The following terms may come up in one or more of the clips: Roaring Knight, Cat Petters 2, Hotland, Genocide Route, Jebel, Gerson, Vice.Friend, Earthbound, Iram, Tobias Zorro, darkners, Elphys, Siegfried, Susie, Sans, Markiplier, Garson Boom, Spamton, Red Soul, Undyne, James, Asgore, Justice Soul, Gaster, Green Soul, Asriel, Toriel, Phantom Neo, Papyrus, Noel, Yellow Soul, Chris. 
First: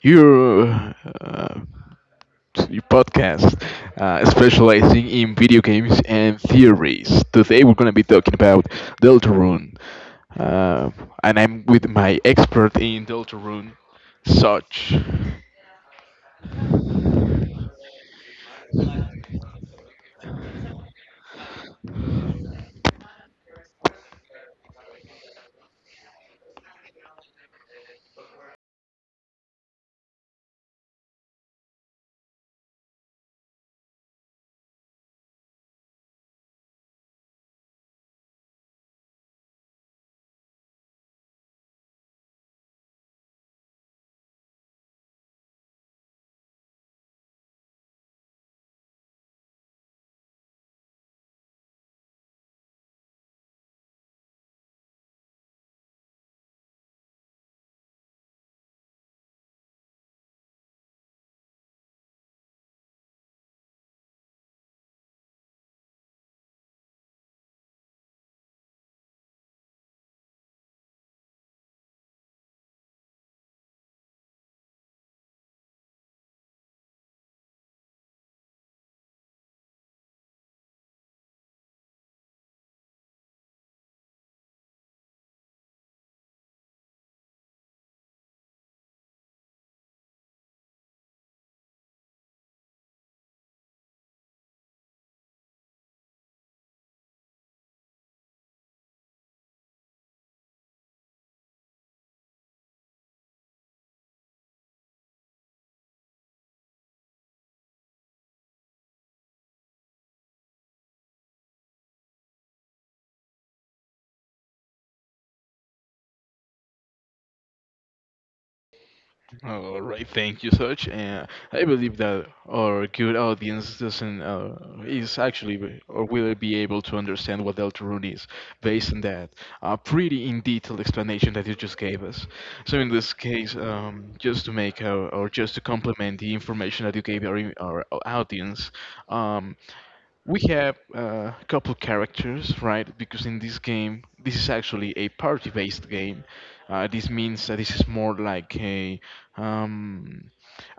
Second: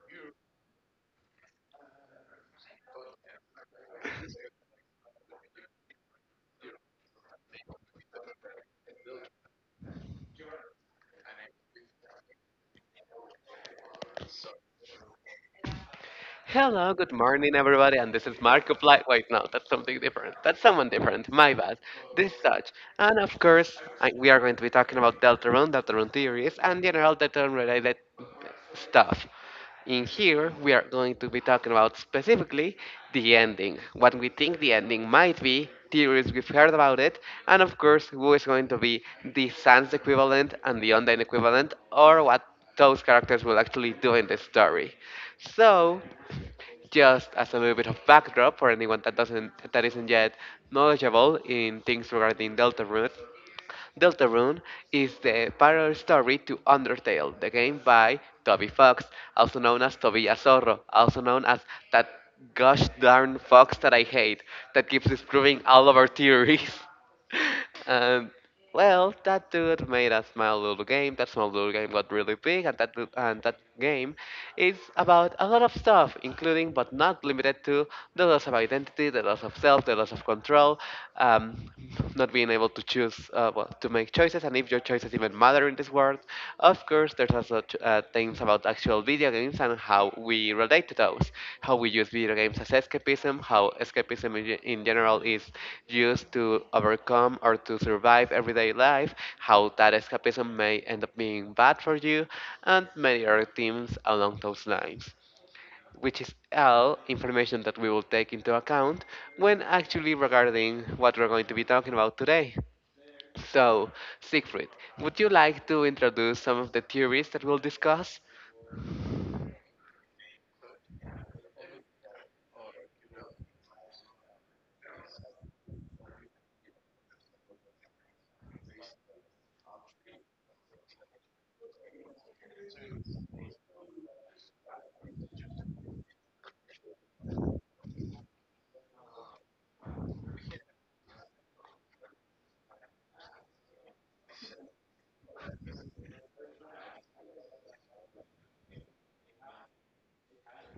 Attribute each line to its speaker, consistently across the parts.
Speaker 1: your uh, your podcast specializing in video games and theories. Today we're going to be talking about Deltarune, uh, and I'm with my expert in Deltarune, Such.
Speaker 2: Hello, good morning, everybody, and this is Markiplier. Wait, no, that's something different. That's someone different. My bad. This is such. And of course, we are going to be talking about Deltarune, Deltarune theories, and general Deltarune related stuff. In here, we are going to be talking about specifically the ending, what we think the ending might be, theories we've heard about it, and of course, who is going to be the sans equivalent and the Undyne equivalent, or what those characters will actually do in the story. So, just as a little bit of backdrop for anyone that isn't yet knowledgeable in things regarding Deltarune. Deltarune is the parallel story to Undertale, the game by Toby Fox, also known as Tobias Zorro, also known as that gosh darn fox that I hate, that keeps disproving all of our theories. And well, that dude made a small little game. That small little game got really big, and that game is about a lot of stuff, including but not limited to the loss of identity, the loss of self, the loss of control, um, not being able to choose, well, to make choices, and if your choices even matter in this world. Of course, there's also things about actual video games and how we relate to those, how we use video games as escapism, how escapism in general is used to overcome or to survive everyday life, how that escapism may end up being bad for you, and many other themes along those lines, which is all information that we will take into account when actually regarding what we're going to be talking about today. So, Siegfried, would you like to introduce some of the theories that we'll discuss?
Speaker 1: All right, thank you, Such. And I believe that our good audience doesn't is actually or will be able to understand what Deltarune is based on that pretty in detailed explanation that you just gave us. So in this case, just to make our, or just to complement the information that you gave our audience, um, we have a couple characters, right? Because in this game, this is actually a party-based game. This means that this is more like a, um,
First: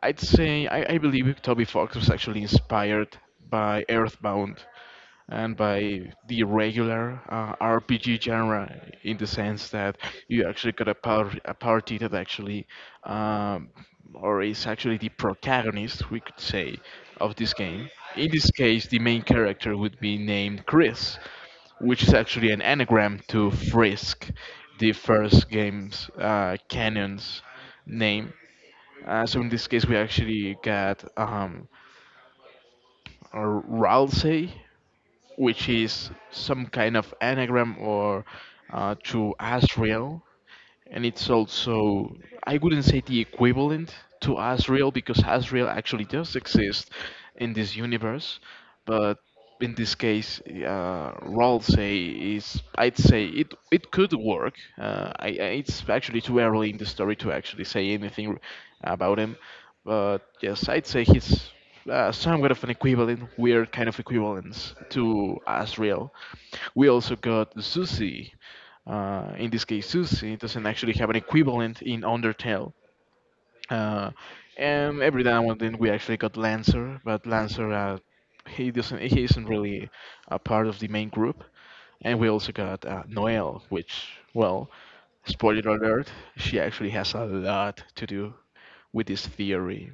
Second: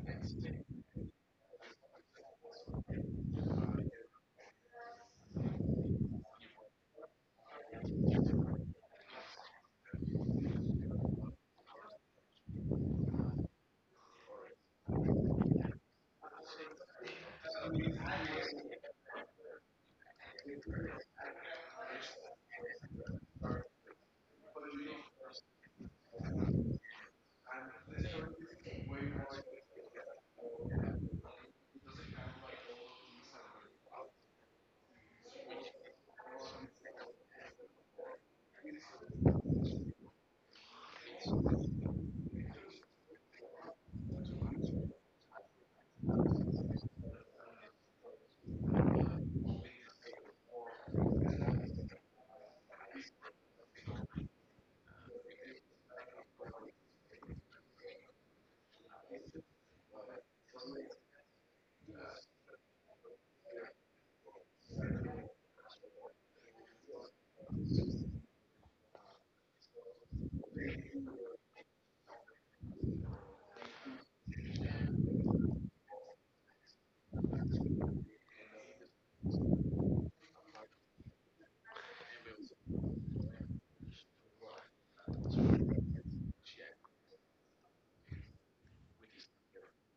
Speaker 1: I'd say, I, I believe Toby Fox was actually inspired by Earthbound and by the regular RPG genre in the sense that you actually got a party that actually um, or is actually the protagonist we could say of this game. In this case, the main character would be named Chris, which is actually an anagram to Frisk, the first game's canon's name. So in this case, we actually got Ralsei, which is some kind of anagram or to Asriel, and it's also, I wouldn't say, the equivalent to Asriel because Asriel actually does exist in this universe, but in this case, Rol say is, I'd say, it could work. It's actually too early in the story to actually say anything about him, but yes, I'd say he's somewhat of an equivalent, weird kind of equivalence to Asriel. We also got Susie. In this case, Susie doesn't actually have an equivalent in Undertale. Uh, and every now and then we actually got Lancer, but Lancer, he isn't really a part of the main group. And we also got Noelle, which, well, spoiler alert, she actually has a lot to do with this theory.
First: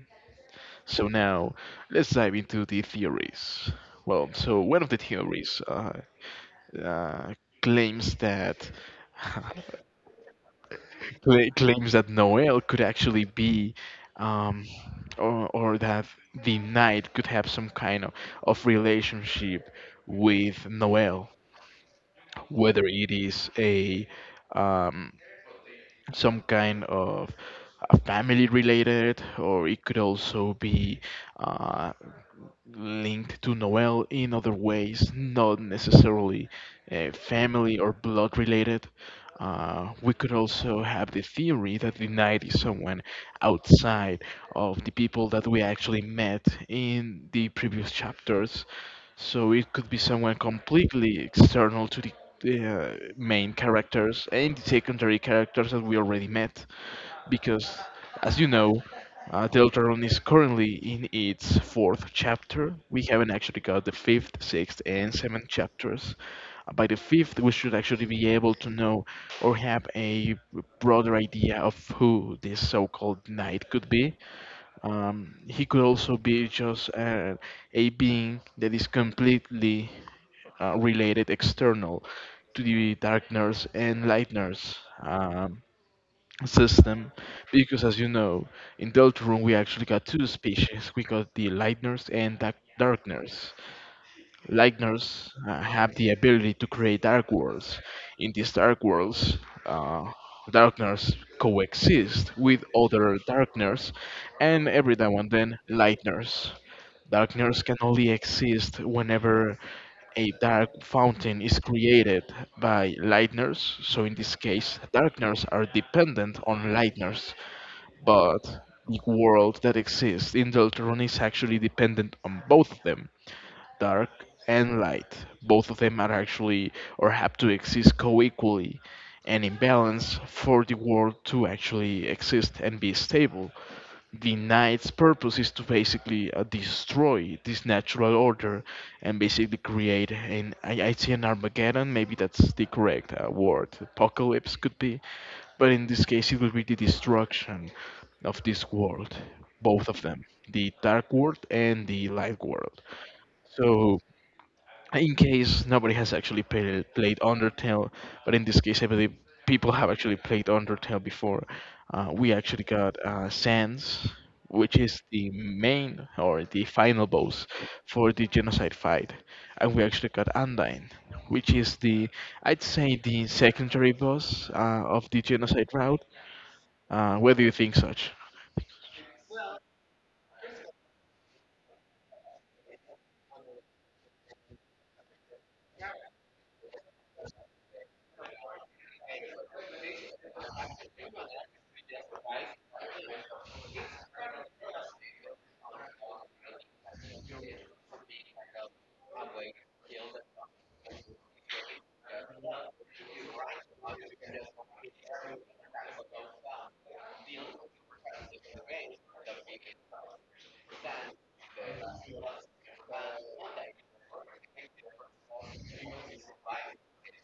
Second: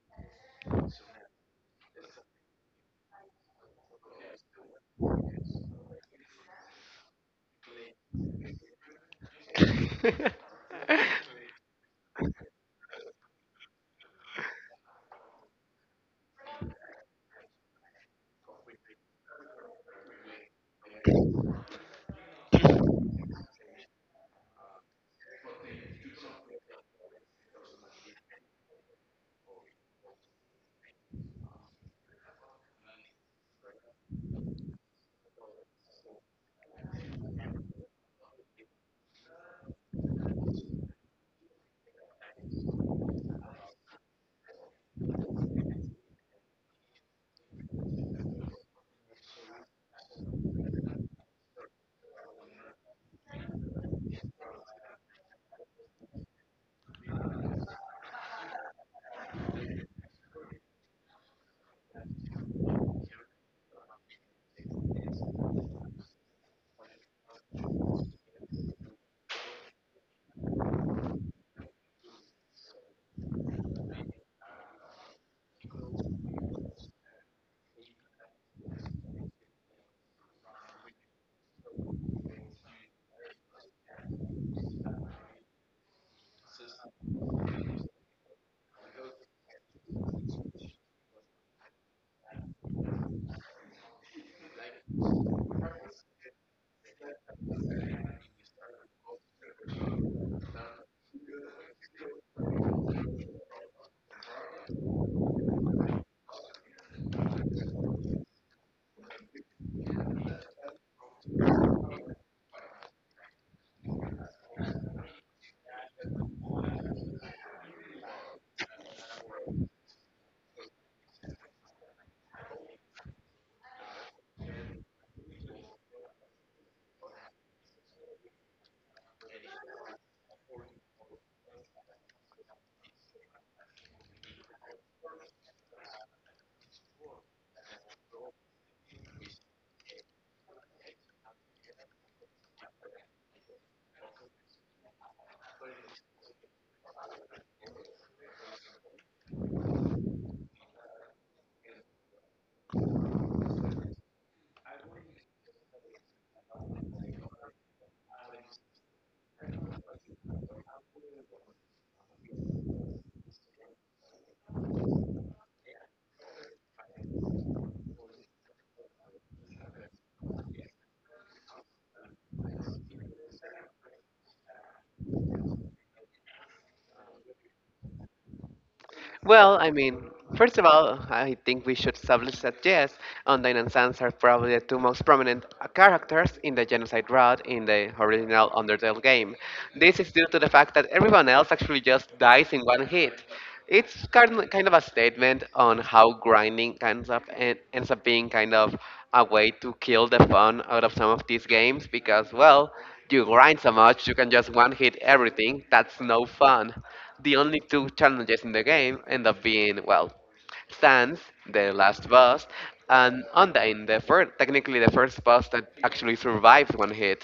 Speaker 1: So now, let's dive into the theories. Well, so one of the theories uh, uh, claims that cla- claims that Noel could actually um, or that the knight could have some kind of relationship with Noel, whether it is a um, some kind of family related, or it could also be uh, linked to Noel in other ways, not necessarily family or blood related. We could also have the theory that the knight is someone outside of the people that we actually met in the previous chapters. So it could be someone completely external to the main characters and the secondary characters that we already met because, as you know, Deltarune is currently in its fourth chapter. We haven't actually got the fifth, sixth, and seventh chapters. By the fifth, we should actually be able to know or have a broader idea of who this so-called knight could be. He could also be just a being that is completely related external to the Dark Nurse and Light Nurse. Um, System, because as you know, in Deltarune we actually got two species. We got the lightners and darkners. Lightners have the ability to create dark worlds. In these dark worlds, uh, darkness coexist with other darkness, and every now and then, lightners. Darkness can only exist whenever a dark fountain is created by lightners. So in this case, darkness are dependent on lightners, but the world that exists in Deltron is actually dependent on both of them, dark and light. Both of them are actually, or have to exist co-equally and in balance for the world to actually exist and be stable. The knight's purpose is to basically destroy this natural order and basically create an I see an Armageddon. Maybe that's the correct word. Apocalypse could be, but in this case it will be the destruction of this world. Both of them, the dark world and the light world. So in case nobody has actually played Undertale, but in this case, I believe people have actually played Undertale before. We actually got Sans, which is the main or the final boss for the genocide fight, and we actually got Undyne, which is the, I'd say, the secondary boss of the genocide route. Where do you think, such?
Speaker 2: Well, I mean, first of all, I think we should establish that yes, Undyne and Sans are probably the two most prominent characters in the Genocide Route in the original Undertale game. This is due to the fact that everyone else actually just dies in one hit. It's kind of a statement on how grinding ends up being kind of a way to kill the fun out of some of these games because, well, you grind so much, you can just one hit everything. That's no fun. The only two challenges in the game end up being, well, Sans, the last boss, and Undyne, technically the first boss that actually survives one hit.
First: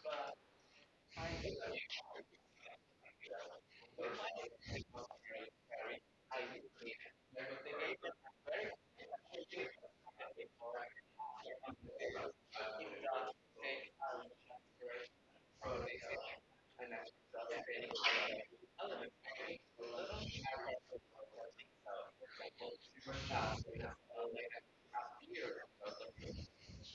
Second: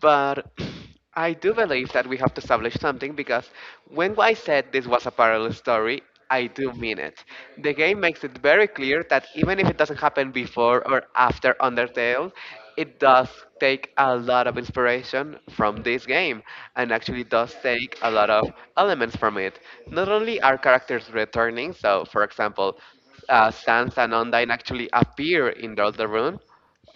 Speaker 2: But I do believe that we have to establish something because when I said this was a parallel story, I do mean it. The game makes it very clear that even if it doesn't happen before or after Undertale, it does take a lot of inspiration from this game and actually does take a lot of elements from it. Not only are characters returning, so for example, Sans and Undyne actually appear in the Elder Rune,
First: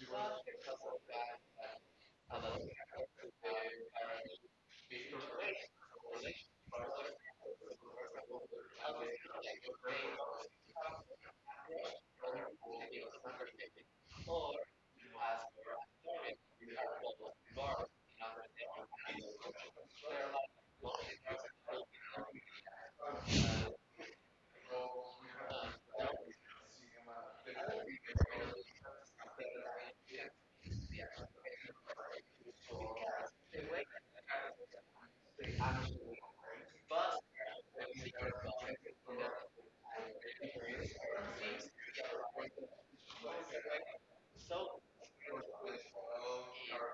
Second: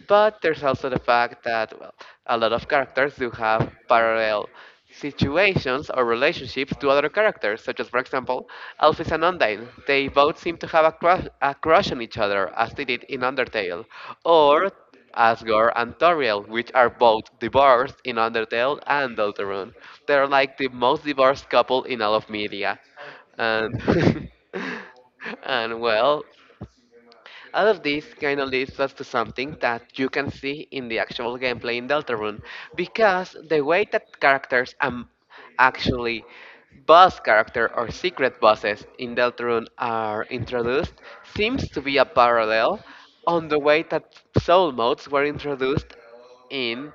Speaker 2: but there's also the fact that, well, a lot of characters do have parallel situations or relationships to other characters, such as, for example, Elphys and Undyne. They both seem to have a crush on each other, as they did in Undertale, or Asgore and Toriel, which are both divorced in Undertale and Deltarune. They're like the most divorced couple in all of media. And, and well, all of this kind of leads us to something that you can see in the actual gameplay in Deltarune, because the way that characters actually boss character or secret bosses in Deltarune are introduced seems to be a parallel on the way that soul modes were introduced in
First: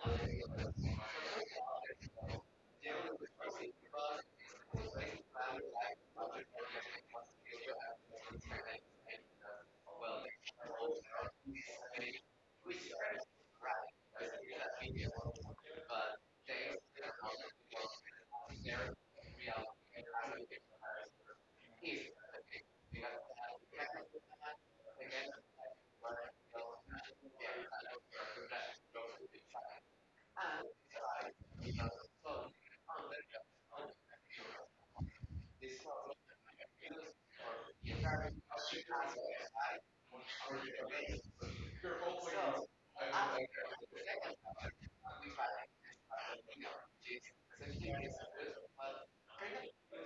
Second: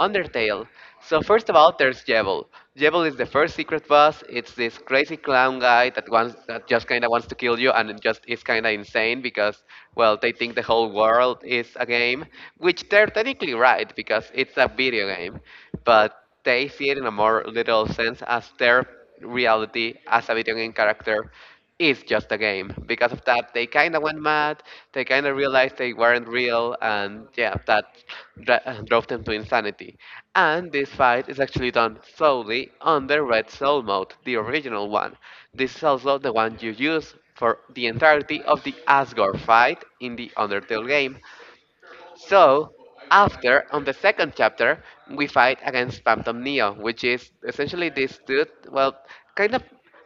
Speaker 2: Undertale. So first of all, there's Jebel. Jebel is the first secret boss. It's this crazy clown guy that just kind of wants to kill you, and it just is kind of insane because, well, they think the whole world is a game, which they're technically right because it's a video game, but they see it in a more literal sense as their reality as a video game character is just a game. Because of that, they kind of went mad. They kind of realized they weren't real, and yeah, that drove them to insanity. And this fight is actually done solely on the Red Soul mode, the original one. This is also the one you use for the entirety of the Asgore fight in the Undertale game. So, after, on the second chapter, we fight against Phantom Neo, which is essentially this dude. Well, kind of,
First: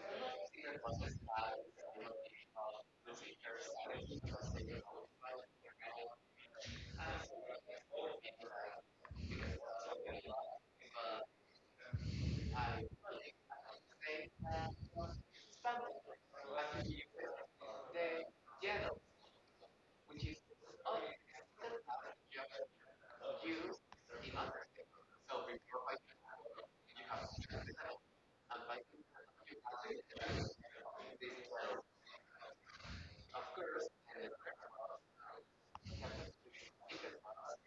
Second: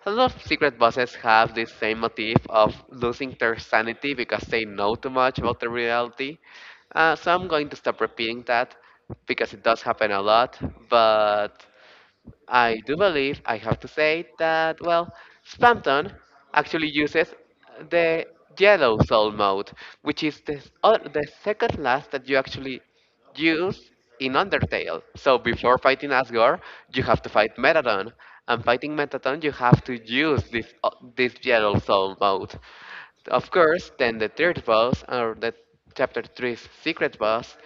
Speaker 2: a lot of secret bosses have this same motif of losing their sanity because they know too much about the reality. So I'm going to stop repeating that because it does happen a lot, but. I do believe I have to say that, well, Spamton actually uses the yellow soul mode, which is the second last that you actually use in Undertale. So before fighting Asgore, you have to fight Metadon, and fighting Metadon, you have to use this yellow soul mode. Of course, then the third boss, or the Chapter three's secret boss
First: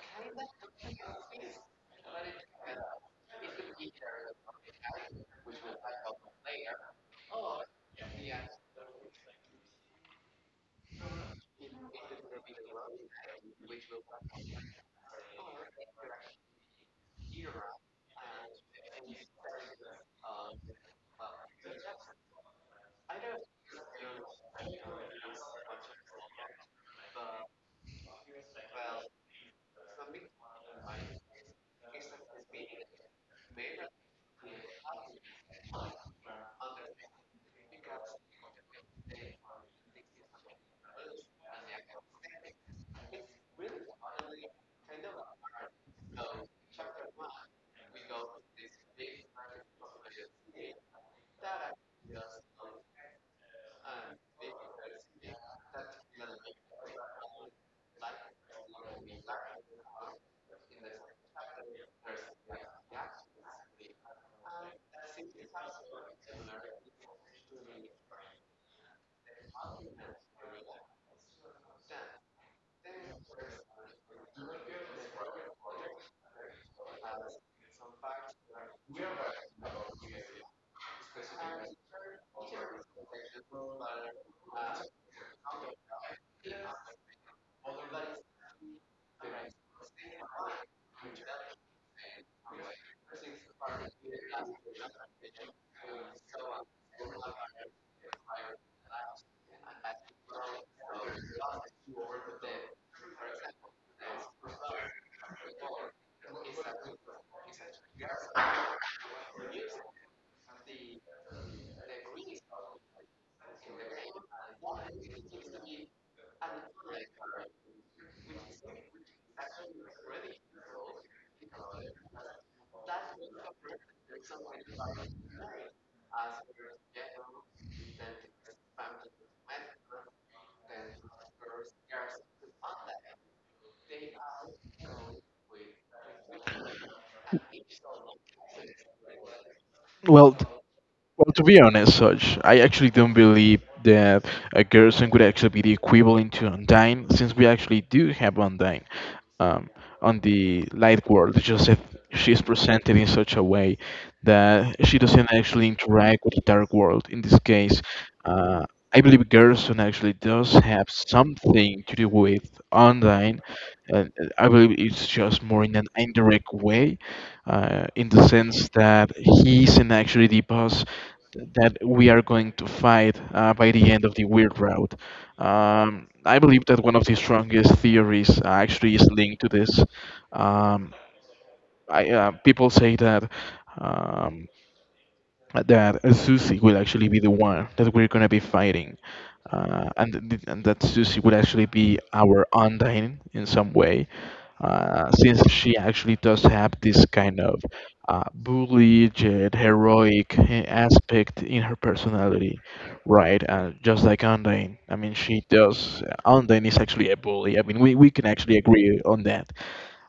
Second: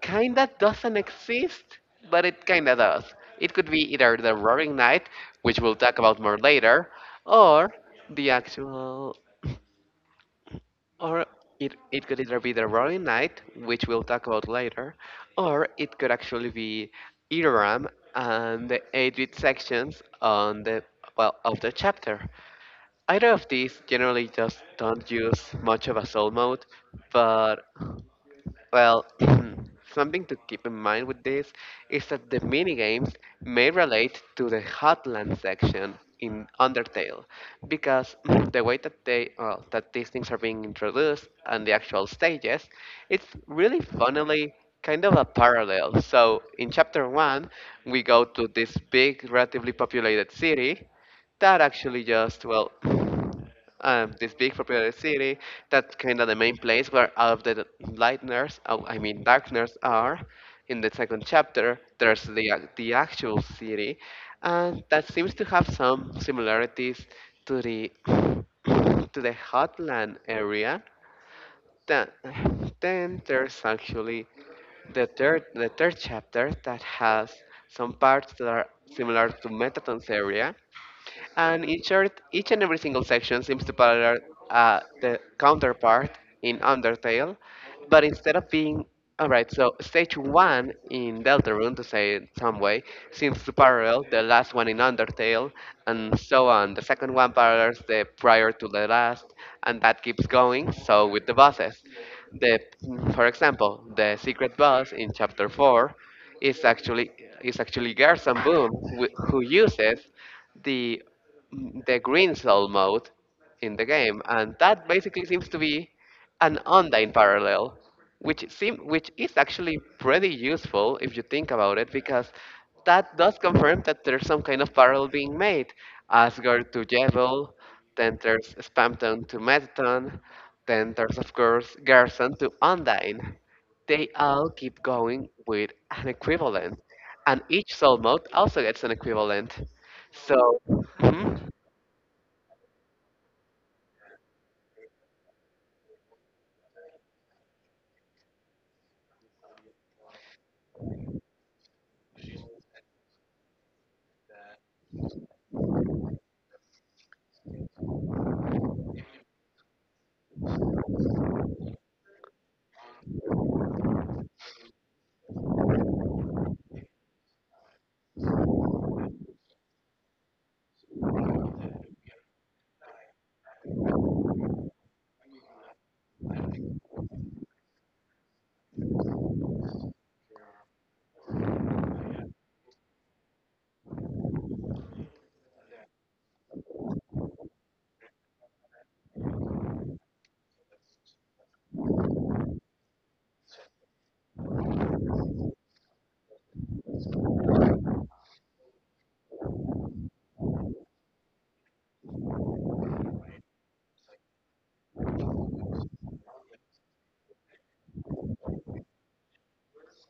Speaker 2: kinda doesn't exist, but it kinda does. It could be either the Roaring Knight, which we'll talk about more later, or the actual, or it, it could either be the Roaring Knight, which we'll talk about later, or it could actually be Iram and the eight sections on the well of the chapter. Either of these generally just don't use much of a soul mode, but well, something to keep in mind with this is that the minigames may relate to the Hotland section in Undertale, because the way that that these things are being introduced and the actual stages, it's really funnily kind of a parallel. So in chapter one, we go to this big, relatively populated city, that actually just well this big populated city that's kind of the main place where all of the lightners oh, I mean darkners are. In the second chapter there's the actual city, and that seems to have some similarities to the to the hotland area. Then, then there's actually the third chapter that has some parts that are similar to metaton's area, and in short, each and every single section seems to parallel the counterpart in Undertale, but instead of being. Alright, so stage one in Deltarune, to say it some way, seems to parallel the last one in Undertale, and so on. The second one parallels the prior to the last, and that keeps going, so with the bosses. The, for example, the secret boss in chapter 4, it's actually it's actually Garson Boom who uses the the green soul mode in the game, and that basically seems to be an Undyne parallel, which is actually pretty useful if you think about it, because that does confirm that there's some kind of parallel being made. Asgard to Jebel, then there's Spamton to Metaton, then there's of course Garson to Undyne. They all keep going with an equivalent, and each soul mode also gets an equivalent.
Speaker 1: Well,
Speaker 2: So,
Speaker 1: well, to
Speaker 2: mhm.
Speaker 1: be honest, Saj, I actually don't believe that a Gerson could actually be the equivalent to Undyne, since we actually do have Undyne um, on the light world. It's just that she's presented in such a way that she doesn't actually interact with the dark world. In this case, uh, I believe Gerson actually does have something to do with Undyne, uh, I believe it's just more in an indirect way, in the sense that he isn't actually the boss that we are going to fight by the end of the weird route. I believe that one of the strongest theories actually is linked to this. Um, People say that. Um, that Susie will actually be the one that we're gonna be fighting, and and that Susie would actually be our undying in some way, since she actually does have this kind of bullied, yet heroic aspect in her personality, right? Just like Undyne. I mean, she does. Undyne is actually a bully. I mean, we can actually agree on that.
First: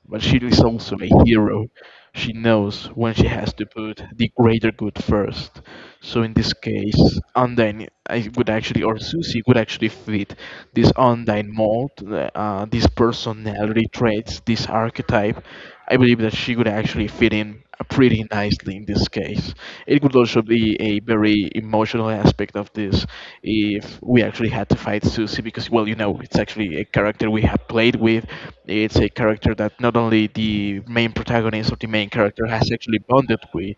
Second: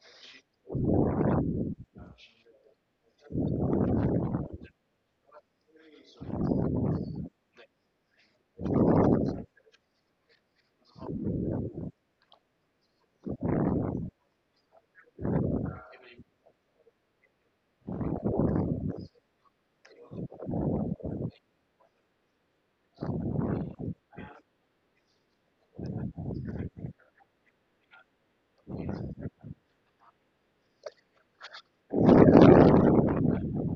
Speaker 1: But she is also a hero. She knows when she has to put the greater good first. So in this case, Undyne I would actually, or Susie would actually fit this Undyne mold, this personality traits, this archetype. I believe that she would actually fit in pretty nicely in this case. It could also be a very emotional aspect of this if we actually had to fight Susie because, well, you know, it's actually a character we have played with. It's a character that not only the main protagonist or the main character has actually bonded with,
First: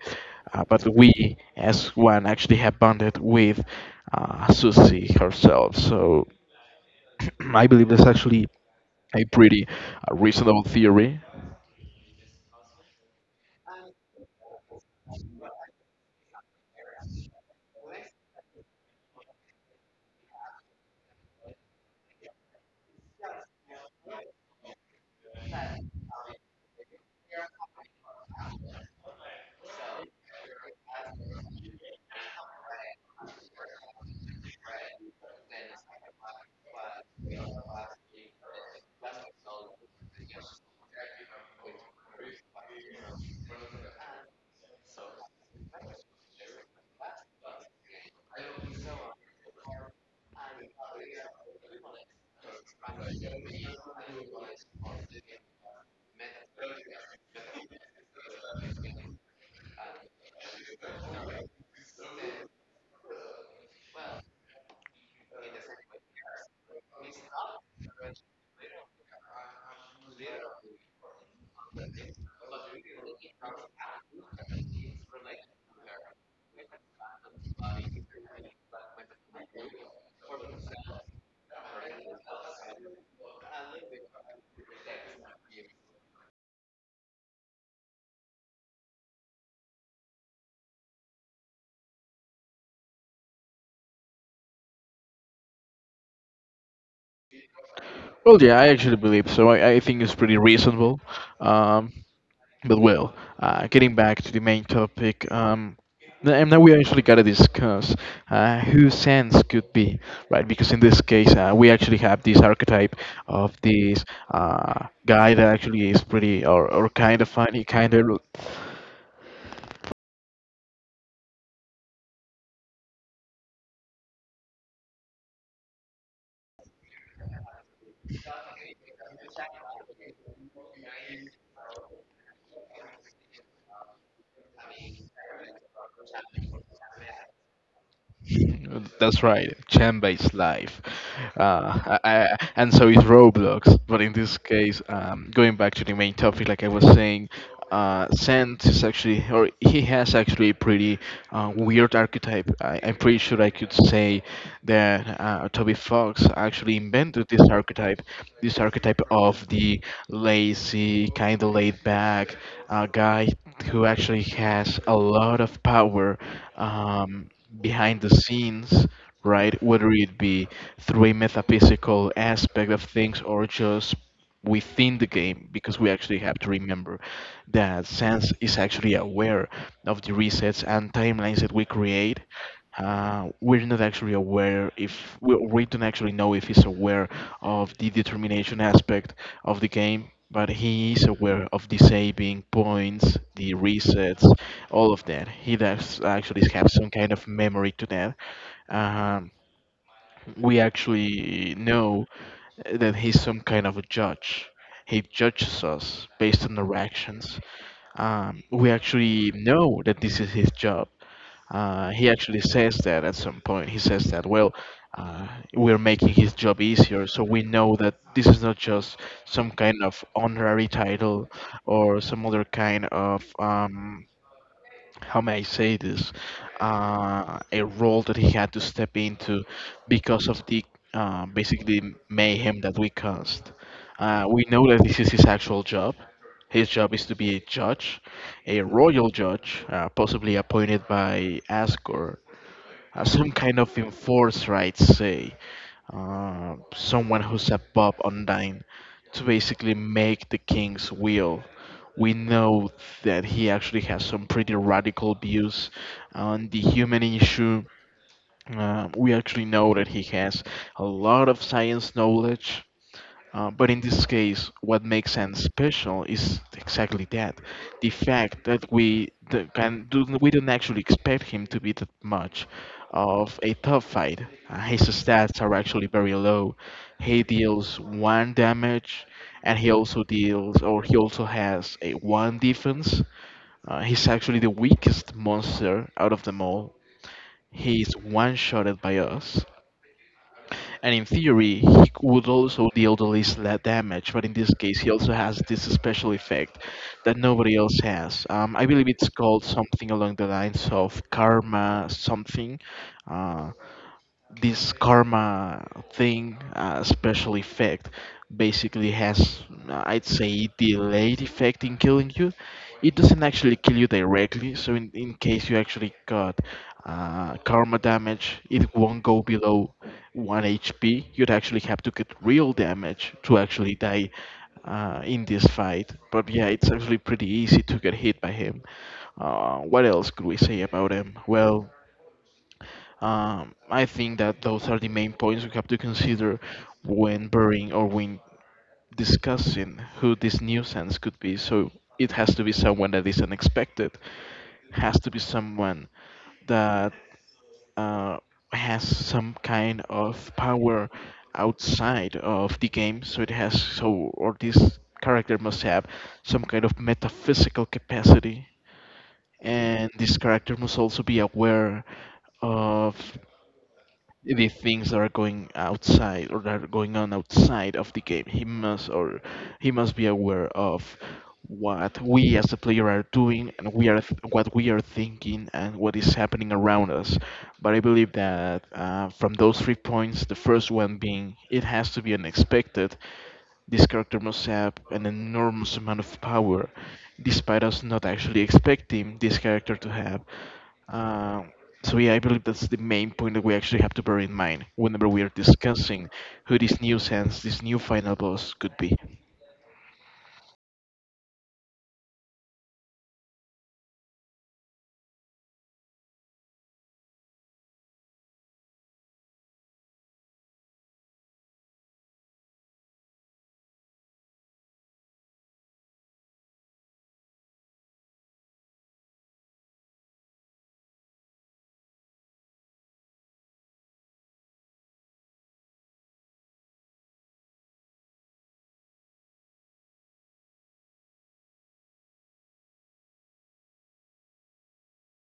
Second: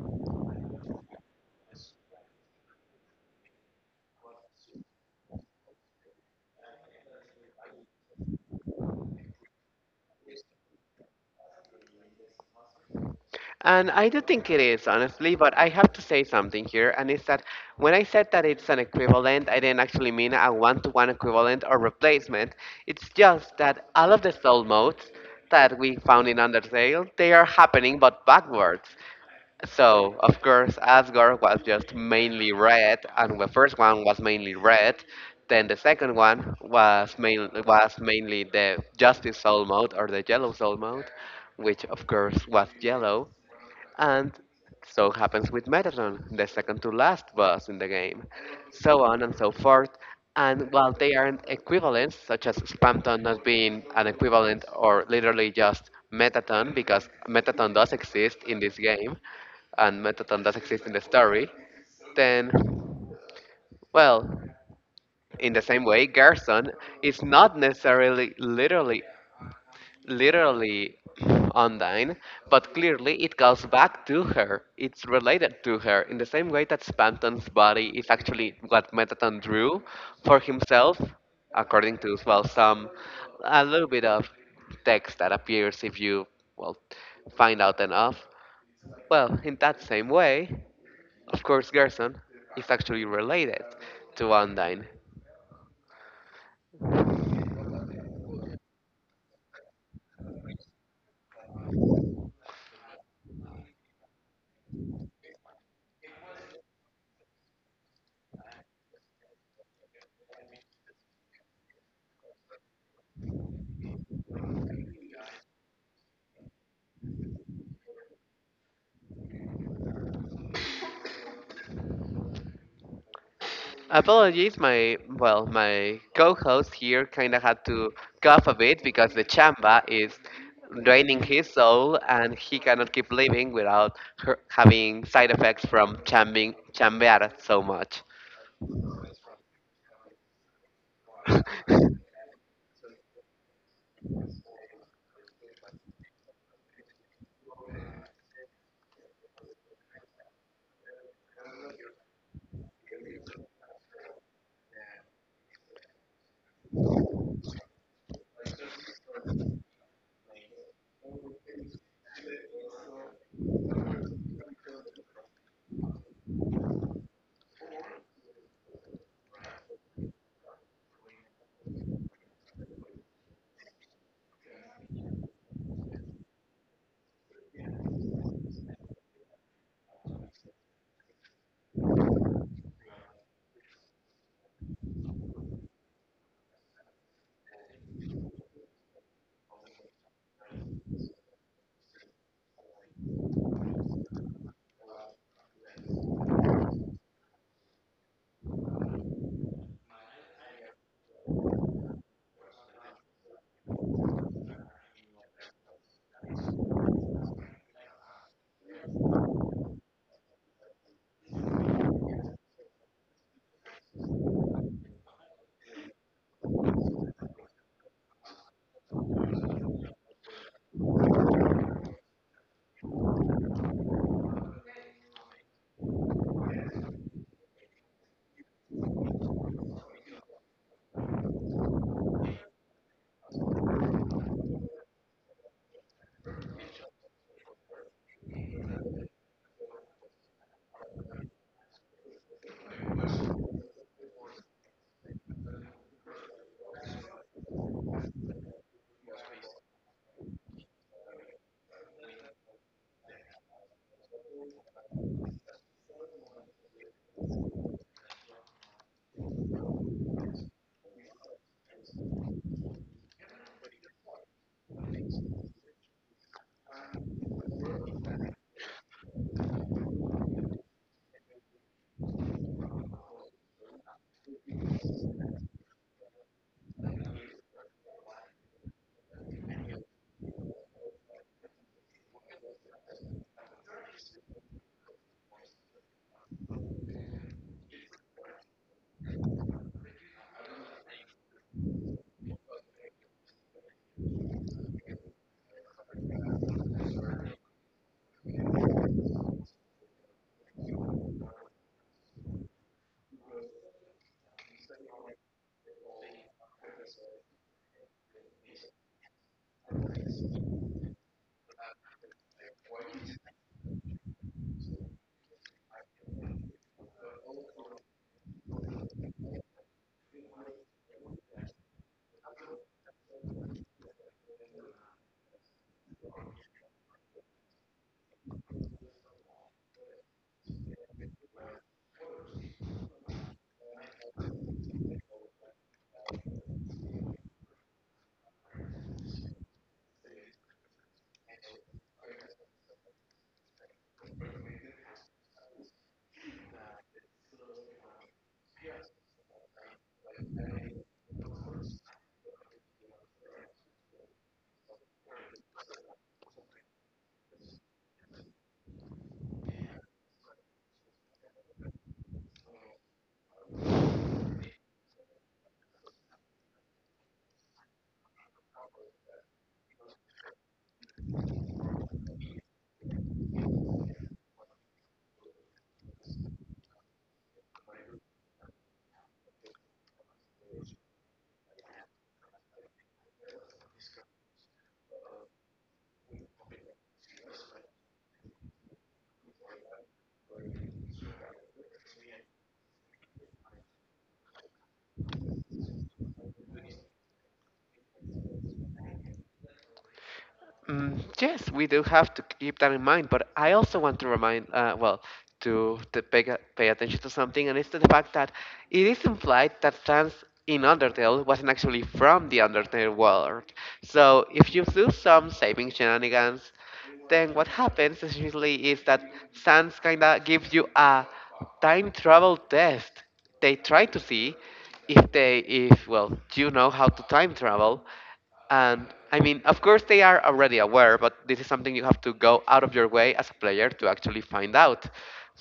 Speaker 1: but we, as one, actually have bonded with Susie herself. So I believe that's actually a pretty reasonable theory.
Speaker 2: And I do think it is, honestly, but I have to say something here, and it's that when I said that it's an equivalent, I didn't actually mean a one to one equivalent or replacement. It's just that all of the soul modes that we found in Undertale, they are happening but backwards. So, of course, Asgard was just mainly red, and the first one was mainly red. Then the second one was mainly the Justice Soul mode or the Yellow Soul mode, which of course was yellow. And so happens with Metatron, the second to last boss in the game, so on and so forth. And while they aren't equivalents, such as Spamton not being an equivalent or literally just Metaton, because Metaton does exist in this game, and Metaton does exist in the story, then, well, in the same way, Gerson is not necessarily literally online, but clearly it goes back to her. It's related to her in the same way that Spanton's body is actually what Metaton drew for himself, according to well some a little bit of text that appears if you well find out enough. Well, in that same way, of course, Gerson is actually related to Undyne.
Speaker 1: Well, yeah, I actually believe so. I think it's pretty reasonable. Um, but well, getting back to the main topic, and now we actually gotta discuss who Sans could be, right? Because in this case, we actually have this archetype of this guy that actually is pretty or kind of funny, kind of.
Speaker 2: Apologies, my co-host here kind of had to cough a bit because the chamba is draining his soul, and he cannot keep living without her having side effects from chambing chambear so much.
Speaker 1: That's right, Chan-based life, uh, I, and so is Roblox. But in this case, going back to the main topic, like I was saying, Sant is actually, or he has actually a pretty weird archetype. I'm pretty sure I could say that Toby Fox actually invented this archetype of the lazy, kind of laid back, a guy who actually has a lot of power um, behind the scenes, right? Whether it be through a metaphysical aspect of things or just within the game, because we actually have to remember that Sans is actually aware of the resets and timelines that we create. We're not actually aware if we don't actually know if he's aware of the determination aspect of the game, but he is aware of disabling points, the resets, all of that. He does actually have some kind of memory to that. Um, we actually know that he's some kind of a judge. He judges us based on our actions. We actually know that this is his job. He actually says that at some point. He says that, well, uh, we're making his job easier, so we know that this is not just some kind of honorary title or some other kind of how may I say this, a role that he had to step into because of the basically mayhem that we caused. We know that this is his actual job. His job is to be a judge, a royal judge, possibly appointed by Asgore, some kind of enforcer, I'd say, someone who's above Undyne, to basically make the king's will. We know that he actually has some pretty radical views on the human issue. We actually know that he has a lot of science knowledge. But in this case, what makes sense special is exactly that the fact that we the, can do, we don't actually expect him to be that much of a tough fight. His stats are actually very low. He deals one damage, and he also deals, or he also has a one defense. He's actually the weakest monster out of them all. He's one shotted by us, and in theory he would also deal the least damage, but in this case he also has this special effect that nobody else has. I believe it's called something along the lines of karma something. Uh, this karma thing, special effect, basically has, I'd say, delayed effect in killing you. It doesn't actually kill you directly, so in case you actually got karma damage, it won't go below 1 HP. You'd actually have to get real damage to actually die in this fight. But yeah, it's actually pretty easy to get hit by him. What else could we say about him? Well, I think that those are the main points we have to consider when burying, or when discussing who this nuisance could be. So it has to be someone that is unexpected, has to be someone that uh, has some kind of power outside of the game. So it has so, or this character must have some kind of metaphysical capacity, and this character must also be aware of the things that are going outside, or that are going on outside of the game. He must, or he must be aware of what we as a player are doing, and we are what we are thinking and what is happening around us. But I believe that from those three points, the first one being it has to be unexpected. This character must have an enormous amount of power, despite us not actually expecting this character to have. Uh, so yeah, I believe that's the main point that we actually have to bear in mind whenever we are discussing who this new sense, this new final boss could be.
Speaker 2: Mm, yes, we do have to keep that in mind, but I also want to remind, to pay, pay attention to something, and it's to the fact that it is implied that Sans in Undertale wasn't actually from the Undertale world. So if you do some saving shenanigans, then what happens is usually is that Sans kinda gives you a time travel test. They try to see if well you know how to time travel and, of course, they are already aware, but this is something you have to go out of your way as a player to actually find out.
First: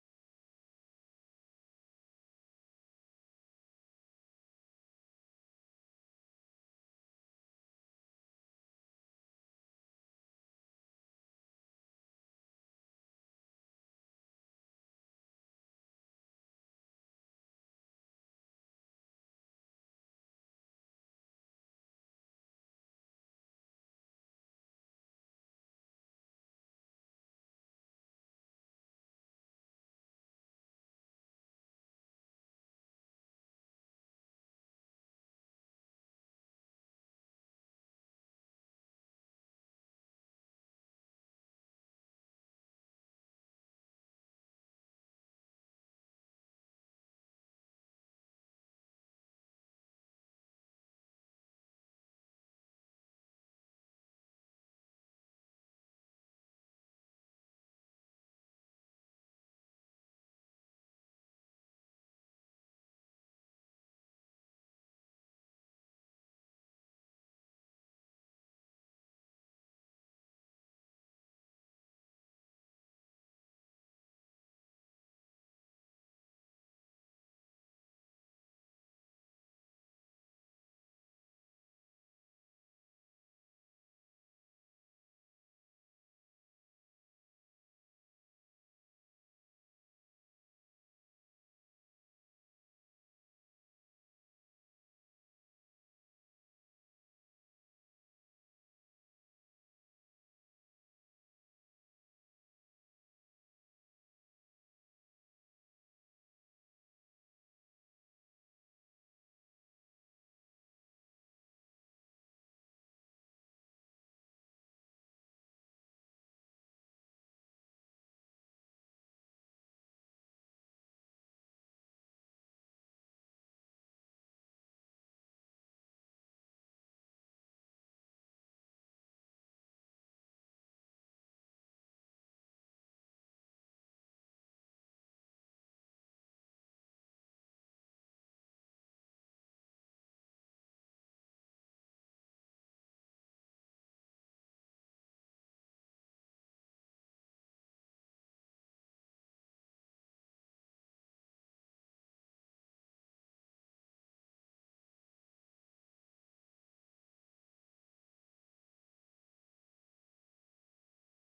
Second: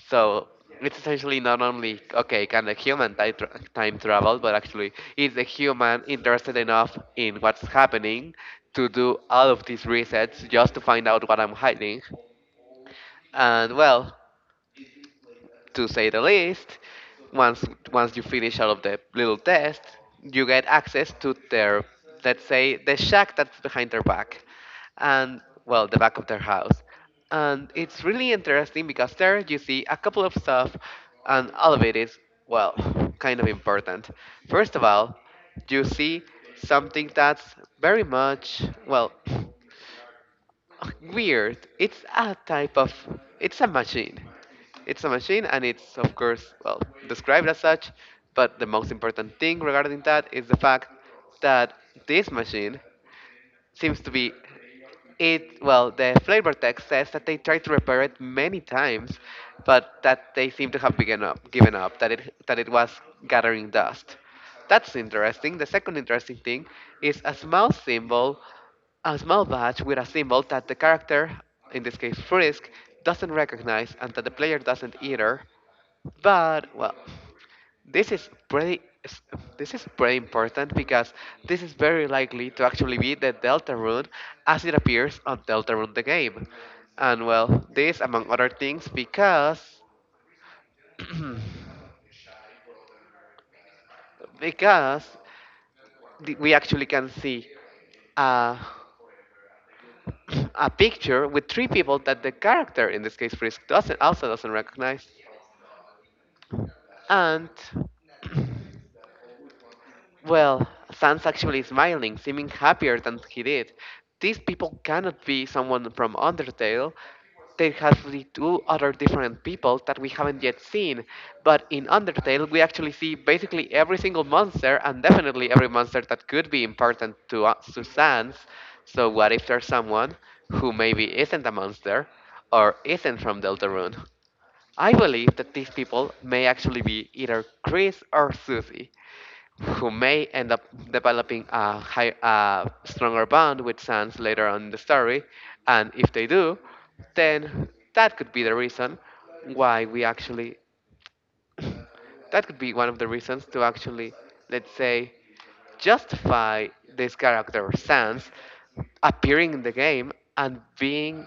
Speaker 2: So it's essentially not only, okay, can the human time travel, but actually, is the human interested enough in what's happening to do all of these resets just to find out what I'm hiding? And well, to say the least. Once once you finish all of the little tests, you get access to their, let's say, the shack that's behind their back, and well, the back of their house, and it's really interesting because there you see a couple of stuff, and all of it is, well, kind of important. First of all, you see something that's very much, well. Weird. It's a type of. It's a machine. It's a machine, and it's, of course, well described as such. But the most important thing regarding that is the fact that this machine seems to be, it, well, the flavor text says that they tried to repair it many times but that they seem to have given up, that it was gathering dust. That's interesting. The second interesting thing is a small symbol, a small badge with a symbol that the character, in this case Frisk, doesn't recognize, and that the player doesn't either. But well, this is pretty s- this is pretty important because this is very likely to actually be the Deltarune as it appears on Deltarune the game. And well, this among other things, because we actually can see a, a picture with three people that the character, in this case Frisk, doesn't recognize. And, well, Sans actually smiling, seeming happier than he did. These people cannot be someone from Undertale. There has to be two other different people that we haven't yet seen. But in Undertale, we actually see basically every single monster, and definitely every monster that could be important to us, to Sans. So what if there's someone who maybe isn't a monster or isn't from Deltarune? I believe that these people may actually be either Chris or Susie, who may end up developing a, high, a stronger bond with Sans later on in the story. And if they do, then that could be the reason why we actually, that could be one of the reasons to actually, let's say, justify this character Sans appearing in the game and being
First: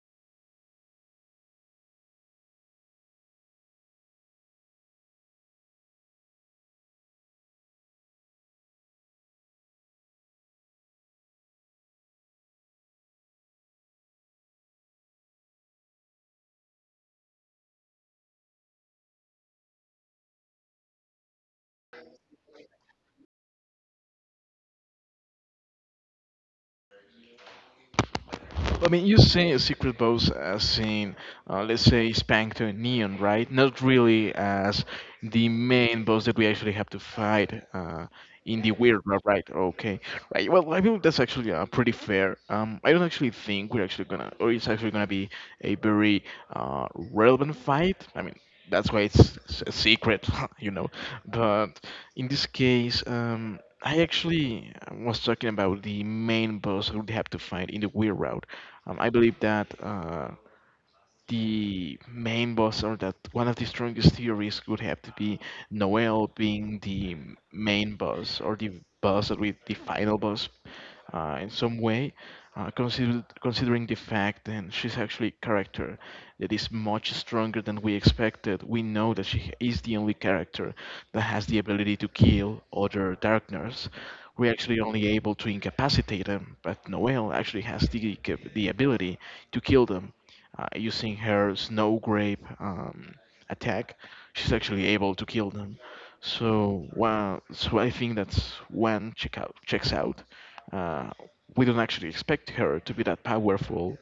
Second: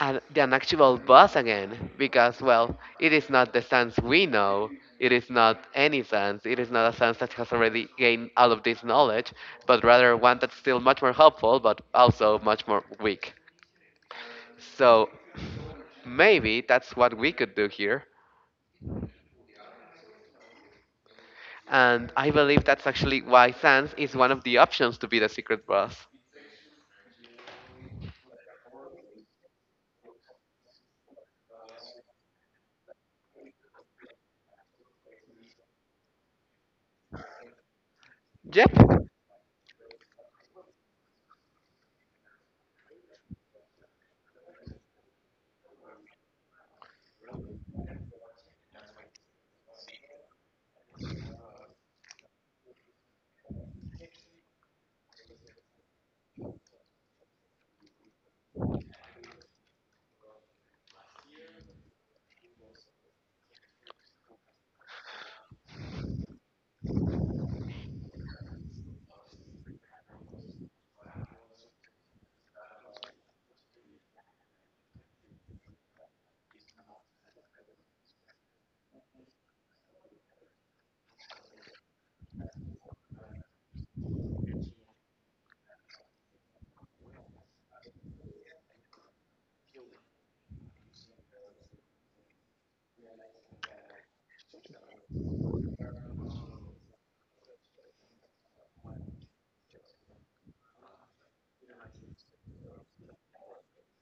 Speaker 2: an actual boss again, because well, it is not the Sans we know, it is not any Sans, it is not a Sans that has already gained all of this knowledge, but rather one that's still much more helpful but also much more weak. So maybe that's what we could do here, and I believe that's actually why Sans is one of the options to be the secret boss.
Speaker 1: I mean, you say a secret boss as in, let's say, Spank to Neon, right? Not really as the main boss that we actually have to fight in
Speaker 2: Yep.
Speaker 1: the weird route, right? Okay, right. Well, I feel that's actually pretty fair. I don't actually think we're actually gonna, or it's actually gonna be a very relevant fight. I mean, that's why it's a secret, you know. But in this case. I actually was talking about the main boss who they have to fight in the Weird Route. I believe that the main boss, or that one of the strongest theories would have to be Noel being the main boss, or the boss, or with the final boss in some way, considering the fact that she's actually a character that is much stronger than we expected. We know that she is the only character that has the ability to kill other Darkners. We're actually only able to incapacitate them, but Noel actually has the, the ability to kill them using her snow grape attack, she's actually able to kill them. So, well, so I think that's checks out. Uh, we don't actually expect her to be that powerful.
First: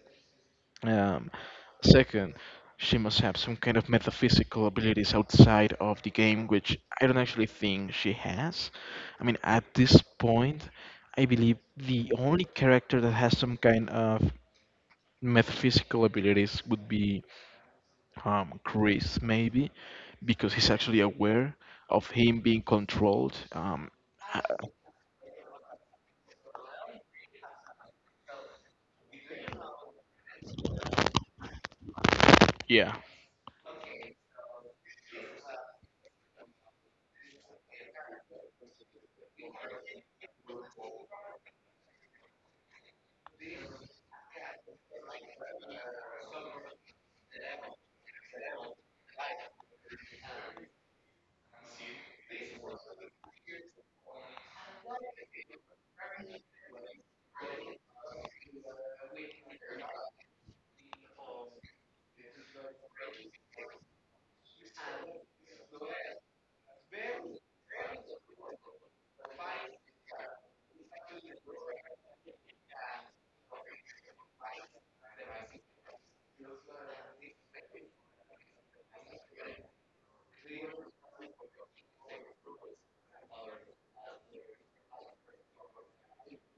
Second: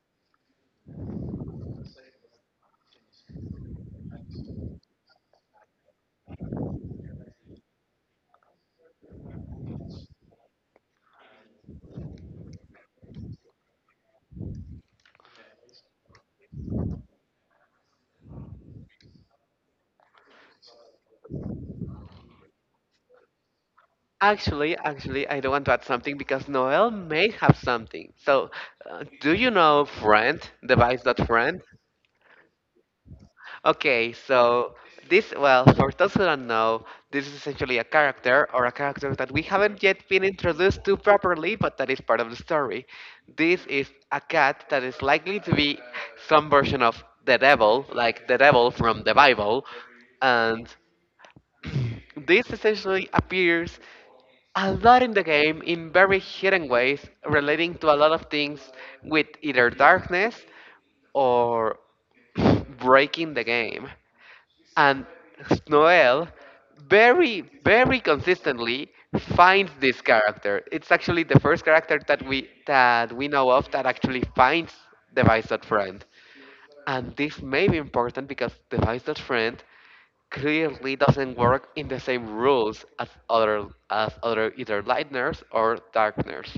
Speaker 1: Um, second, she must have some kind of metaphysical abilities outside of the game, which I don't actually think she has. I mean, at this point, I believe the only character that has some kind of metaphysical abilities would be Chris, maybe, because he's actually aware of him being controlled.
Speaker 2: I don't want to add something because Noel may have something. So, do you know Friend, device.friend?
Speaker 1: Yeah,
Speaker 2: Okay, so this, well, for those who don't know, this is essentially a character or a character that we haven't yet been introduced to properly, but that is part of the story. This is a cat that is likely to be some version of the devil, like the devil from the Bible, and this essentially appears a lot in the game in very hidden ways, relating to a lot of things with either darkness or breaking the game. And Noel, very, very consistently, finds this character. It's actually the first character that we know of that actually finds the Vice.Friend. And this may be important because the Vice.Friend clearly doesn't work in the same rules as other either lightners or darkners.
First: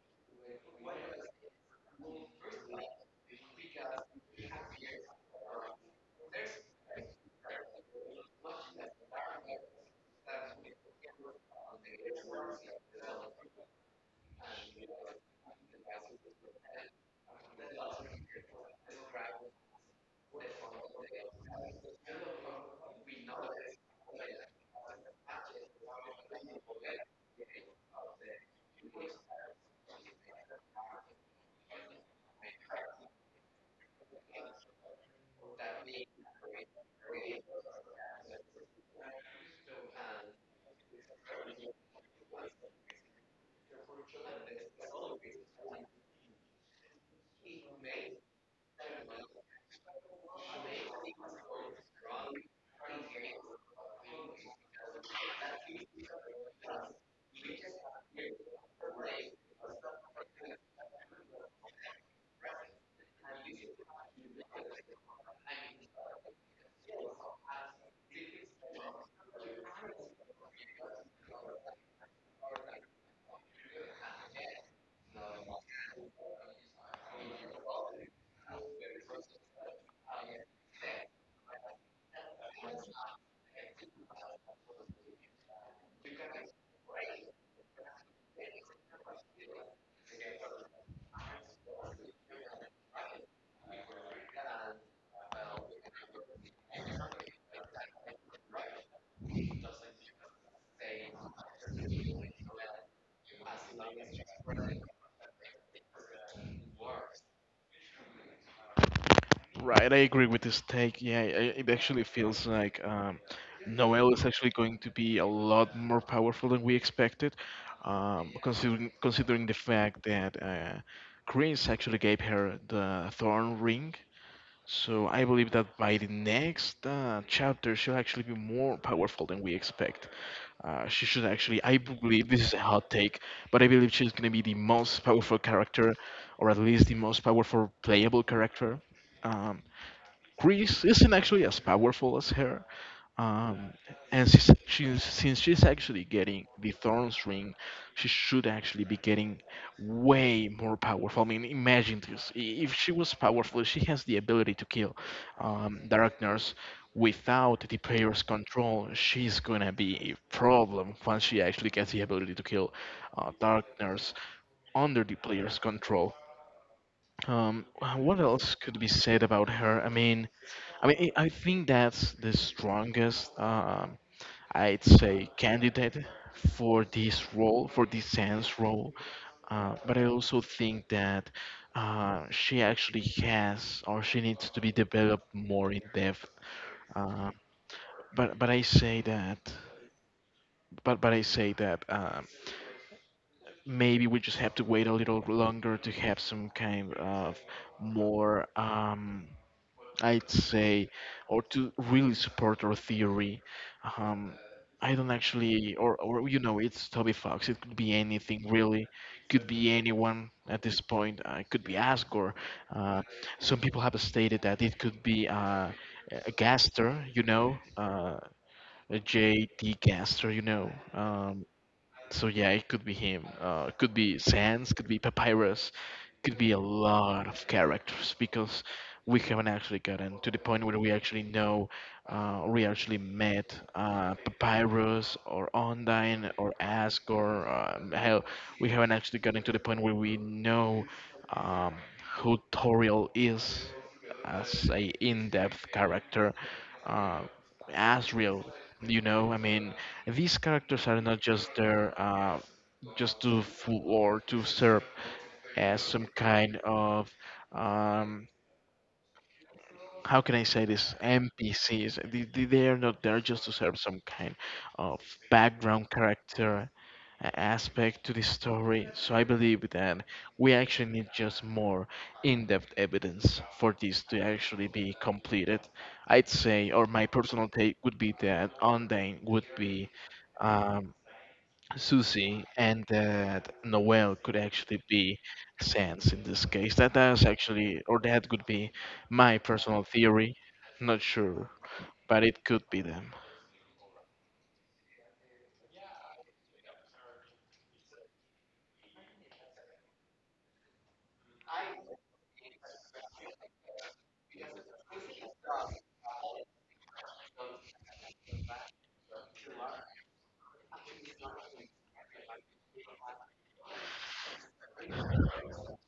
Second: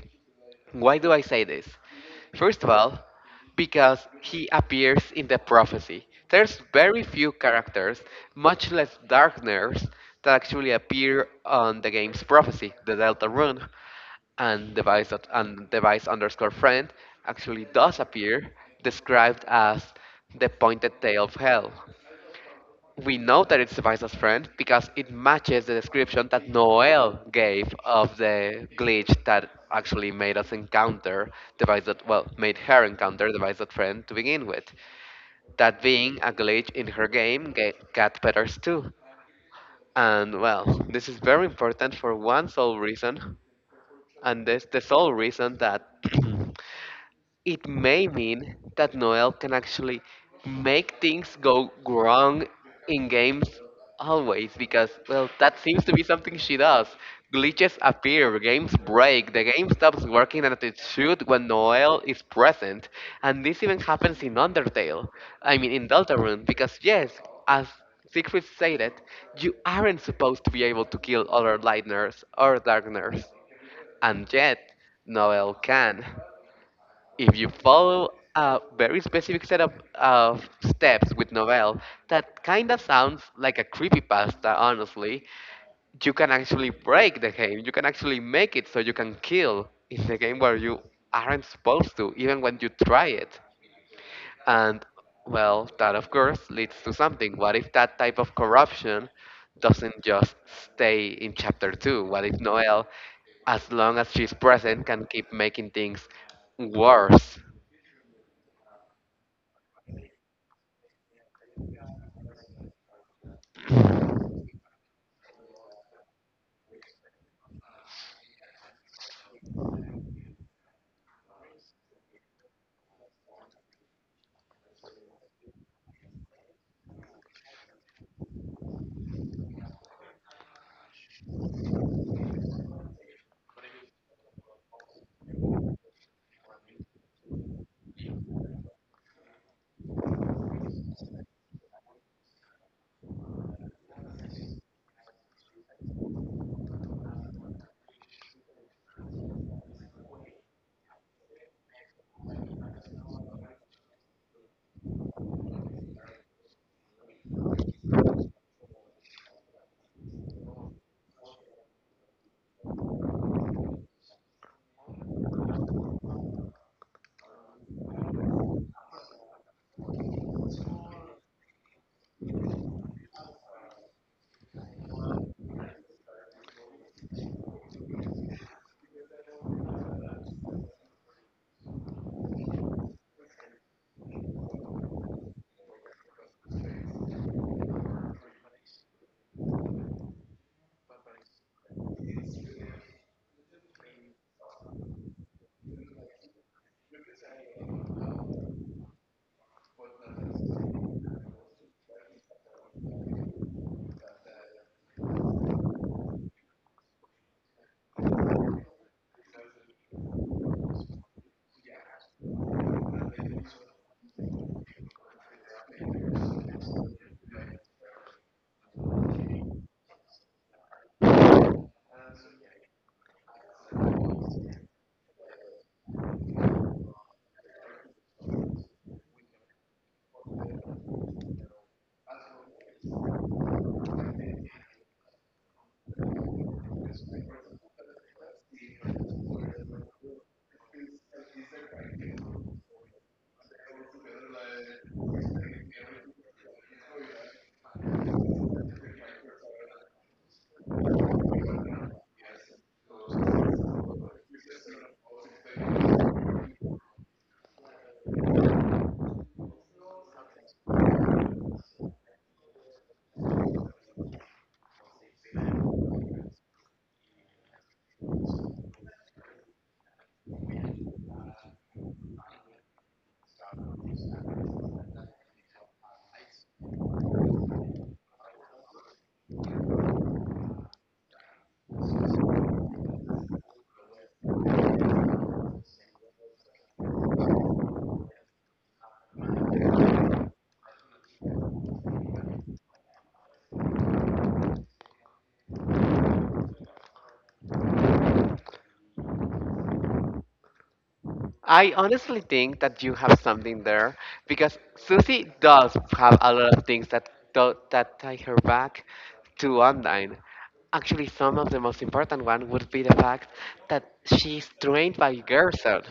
Speaker 2: Why do I say this? First of all, because he appears in the prophecy. There's very few characters, much less darkners, that actually appear on the game's prophecy, the Delta Rune, and device underscore friend actually does appear, described as the pointed tail of hell. We know that it's Visa's friend because it matches the description that Noel gave of the glitch that actually made us encounter well, made her encounter the Visa friend to begin with. That being a glitch in her game, Cat Petters 2. And well, this is very important for one sole reason, and this the sole reason that it may mean that Noel can actually make things go wrong in games always because, well, that seems to be something she does. Glitches appear, games break, the game stops working as it should when Noel is present, and this even happens in Undertale. In Deltarune, because yes, as Siegfried said it, you aren't supposed to be able to kill other Lightners or Darkners, and yet Noel can. If you follow a very specific set of steps with Novel, that kind of sounds like a creepypasta, honestly, you can actually break the game. You can actually make it so you can kill in the game where you aren't supposed to, even when you try it. And, well, that of course leads to something. What if that type of corruption doesn't just stay in chapter 2? What if Noel, as long as she's present, can keep making things worse?
Speaker 1: right. I agree with this take. Yeah, it actually feels like Noel is actually going to be a lot more powerful than we expected, considering the fact that Chris actually gave her the Thorn Ring. So I believe that by the next chapter, she'll actually be more powerful than we expect. She should actually, I believe, this is a hot take, but I believe she's going to be the most powerful character, or at least the most powerful playable character. Um, Greece isn't actually as powerful as her, um, and since she's actually getting the Thorn's Ring, she should actually be getting way more powerful. I mean, imagine this: if she was powerful, she has the ability to kill Darkness without the player's control. She's gonna be a problem once she actually gets the ability to kill Darkness under the player's control. Um, what else could be said about her? I mean, I mean, I think that's the strongest, I'd say, candidate for this role, for this Sans role. But I also think that she actually has, or she needs to be developed more in depth. Uh, but I say that, but I say that maybe we just have to wait a little longer to have some kind of more. I'd say, or to really support our theory. Um, I don't actually, or, you know, it's Toby Fox. It could be anything really, could be anyone at this point. It could be Asgore. Uh, some people have stated that it could be a Gaster, you know, a J D Gaster, you know. So yeah, it could be him. It could be Sans. Could be Papyrus. Could be a lot of characters because we haven't actually gotten to the point where we actually know we actually met Papyrus or Ondine or Ask or hell, we haven't actually gotten to the point where we know um, who Toriel is as a in-depth character, uh, Asriel. You know, I mean, these characters are not just there just to fool, or to serve as some kind of um, how can I say this? NPCs. They are not there just to serve some kind of background character aspect to the story. So I believe that we actually need just more in-depth evidence for this to actually be completed. I'd say, or my personal take would be that Undyne would be. Um, Susie, and that Noel could actually be Sans in this case. That's actually, or that could be my personal theory. Not sure, but it could be them.
Speaker 2: I honestly think that you have something there because Susie does have a lot of things that do, that tie her back to online. Actually, some of the most important one would be the fact that she's trained by Gerson.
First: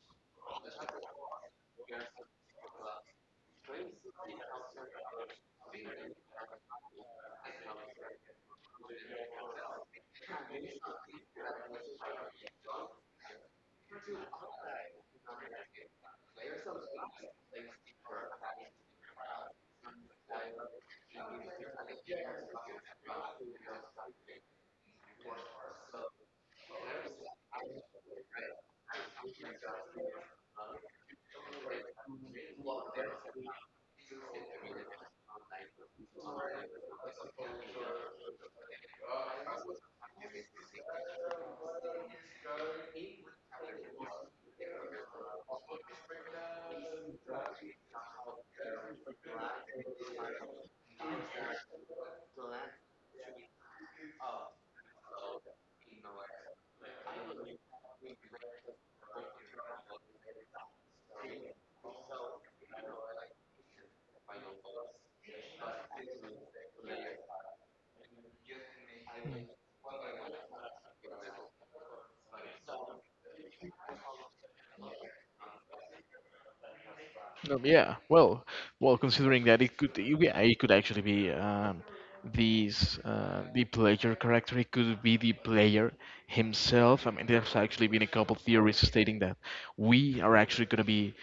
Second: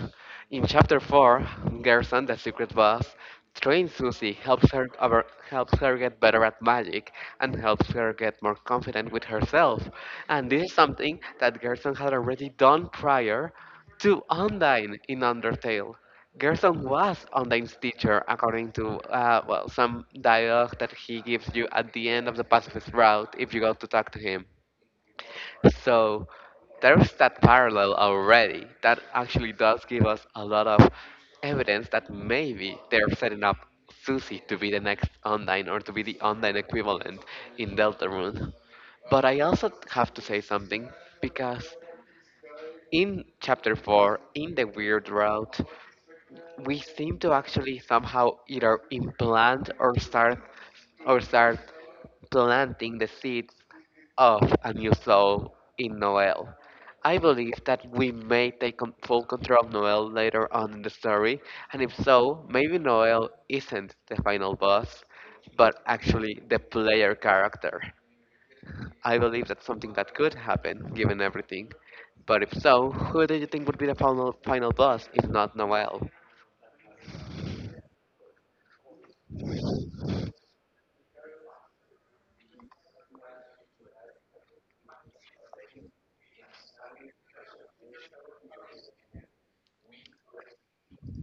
Speaker 2: In chapter four, Gerson, the secret boss, trains Susie, helps her over, helps her get better at magic, and helps her get more confident with herself. And this is something that Gerson had already done prior to Undine in Undertale. Gerson was Undine's teacher, according to, well, some dialogue that he gives you at the end of the pacifist route if you go to talk to him. So there's that parallel already. That actually does give us a lot of evidence that maybe they're setting up Susie to be the next Undine or to be the Undine equivalent in Deltarune. But I also have to say something because in chapter 4, in the weird route, we seem to actually somehow either implant or start planting the seeds of a new soul in Noel. I believe that we may take full control of Noel later on in the story, and if so, maybe Noel isn't the final boss, but actually the player character. I believe that's something that could happen, given everything. But if so, who do you think would be the final final boss if not Noel?
Speaker 1: Yeah, well, well, considering that it could, yeah, it could actually be these the player character. It could be the player himself. I mean, there's actually been a couple theories stating that we are actually going to be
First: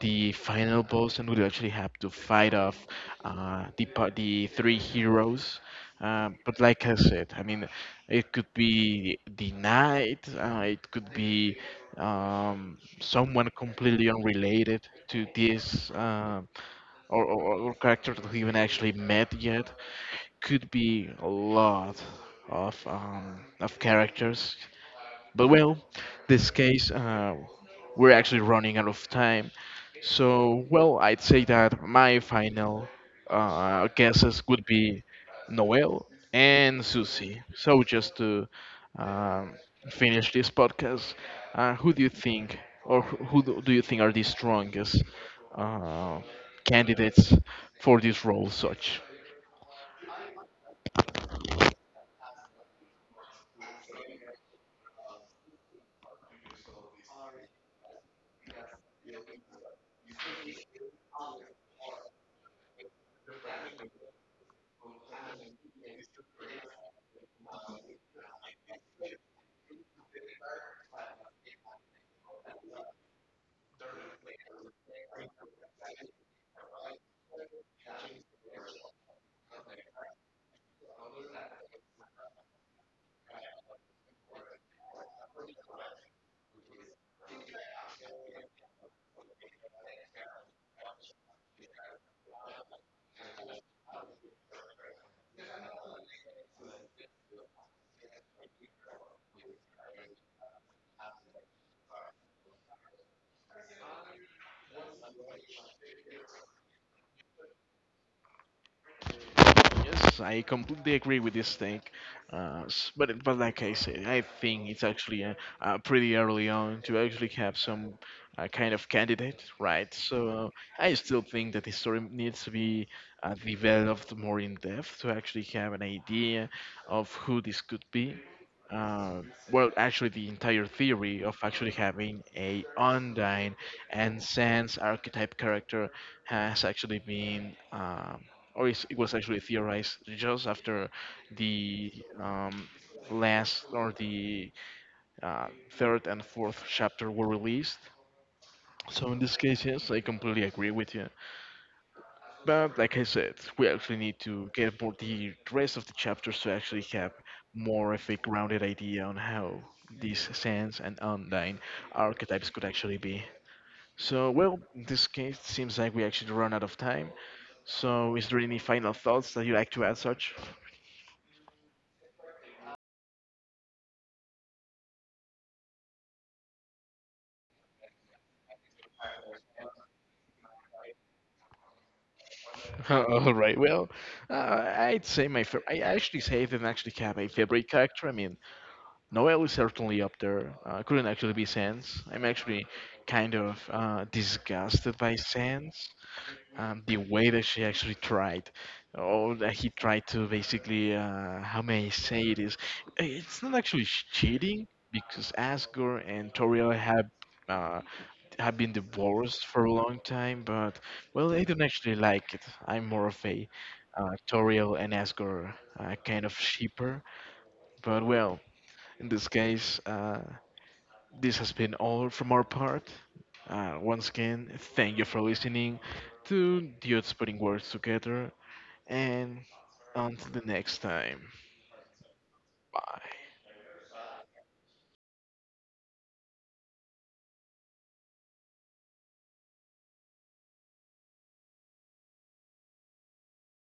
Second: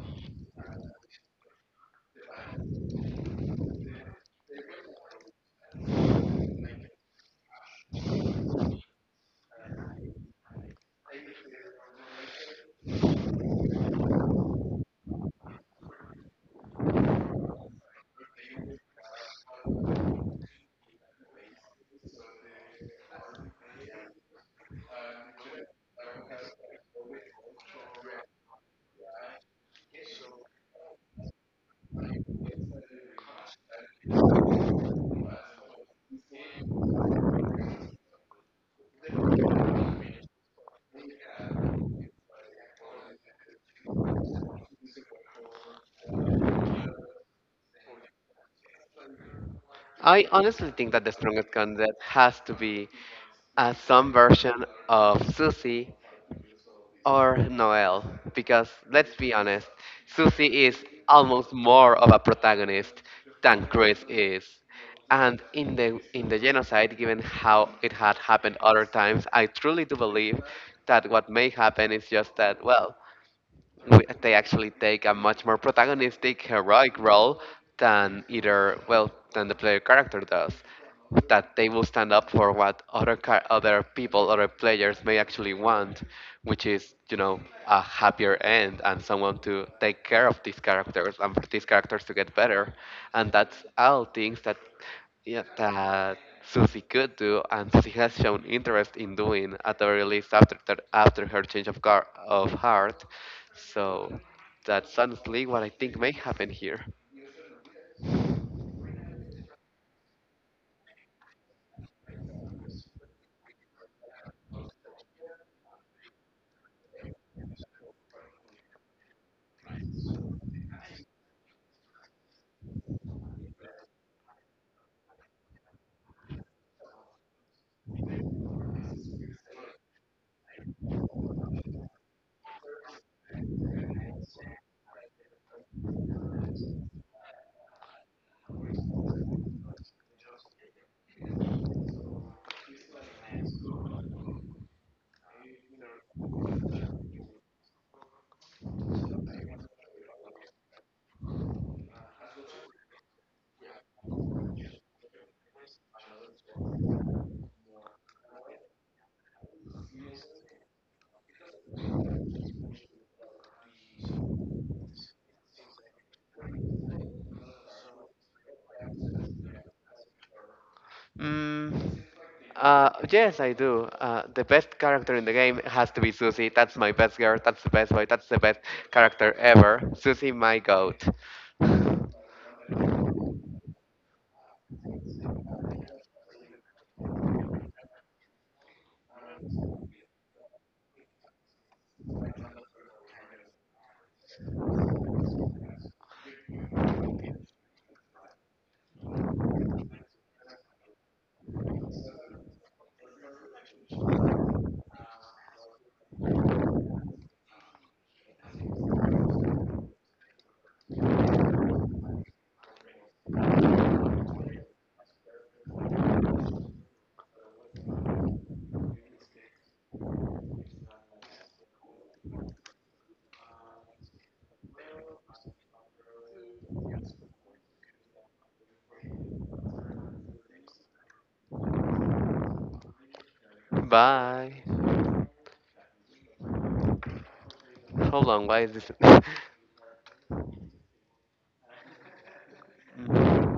Speaker 1: the final boss, and we'll actually have to fight off the, the three heroes. But like I said, I mean, it could be the knight, it could be someone completely unrelated to this. Or, or character that we haven't actually met yet. Could be a lot of characters, but well, this case, we're actually running out of time. So, well, I'd say that my final guesses would be Noel and Susie. So, just to um, finish this podcast, who do you think, or who do you think are the strongest uh, candidates for this role, such?
Speaker 2: I honestly think that the strongest candidate has to be, some version of Susie or Noel, because let's be honest, Susie is almost more of a protagonist than Chris is. And in the genocide, given how it had happened other times, I truly do believe that what may happen is just that, well, they actually take a much more protagonistic, heroic role than either, well, than the player character does. That they will stand up for what other people, other players may actually want, which is, you know, a happier end and someone to take care of these characters and for these characters to get better. And that's all things that yeah, that Susie could do, and Susie has shown interest in doing at the very least after after her change of heart. So that's honestly what I think may happen here.
Speaker 1: Yes, I completely agree with this thing. But like I said, I think it's actually pretty early on to actually have some kind of candidate, right? So I still think that the story needs to be developed more in depth to actually have an idea of who this could be. Uh, well, actually, the entire theory of actually having a Undyne and Sans archetype character has actually been. Or it's, it was actually theorized just after the um, last, or the uh, third and fourth chapter were released. So in this case, yes, I completely agree with you. But like I said, we actually need to get more the rest of the chapters to actually have more of a grounded idea on how these sands and undyne archetypes could actually be. So well, in this case, it seems like we actually run out of time. So is there any final thoughts that you'd like to add, Sarge?
Speaker 2: Mm, uh, yes, I do. The best character in the game has to be Susie. That's my best girl. That's the best boy. That's the best character ever. Susie, my goat.
Speaker 1: All right. Well, I'd say my favorite. I actually say I didn't actually have a favorite character. I mean, Noel is certainly up there. Couldn't actually be Sans. I'm actually kind of disgusted by Sans. The way that she actually tried, or that he tried to basically, how may I say it is, it's not actually cheating because Asgore and Toriel uh, have been divorced for a long time, but well, I don't actually like it. I'm more of a Toriel and Asgore kind of shipper, but well, in this case. This has been all from our part. Once again, thank you for listening to Dudes Putting Words Together, and until the next time, bye.
Speaker 2: Bye. Hold on, why is this?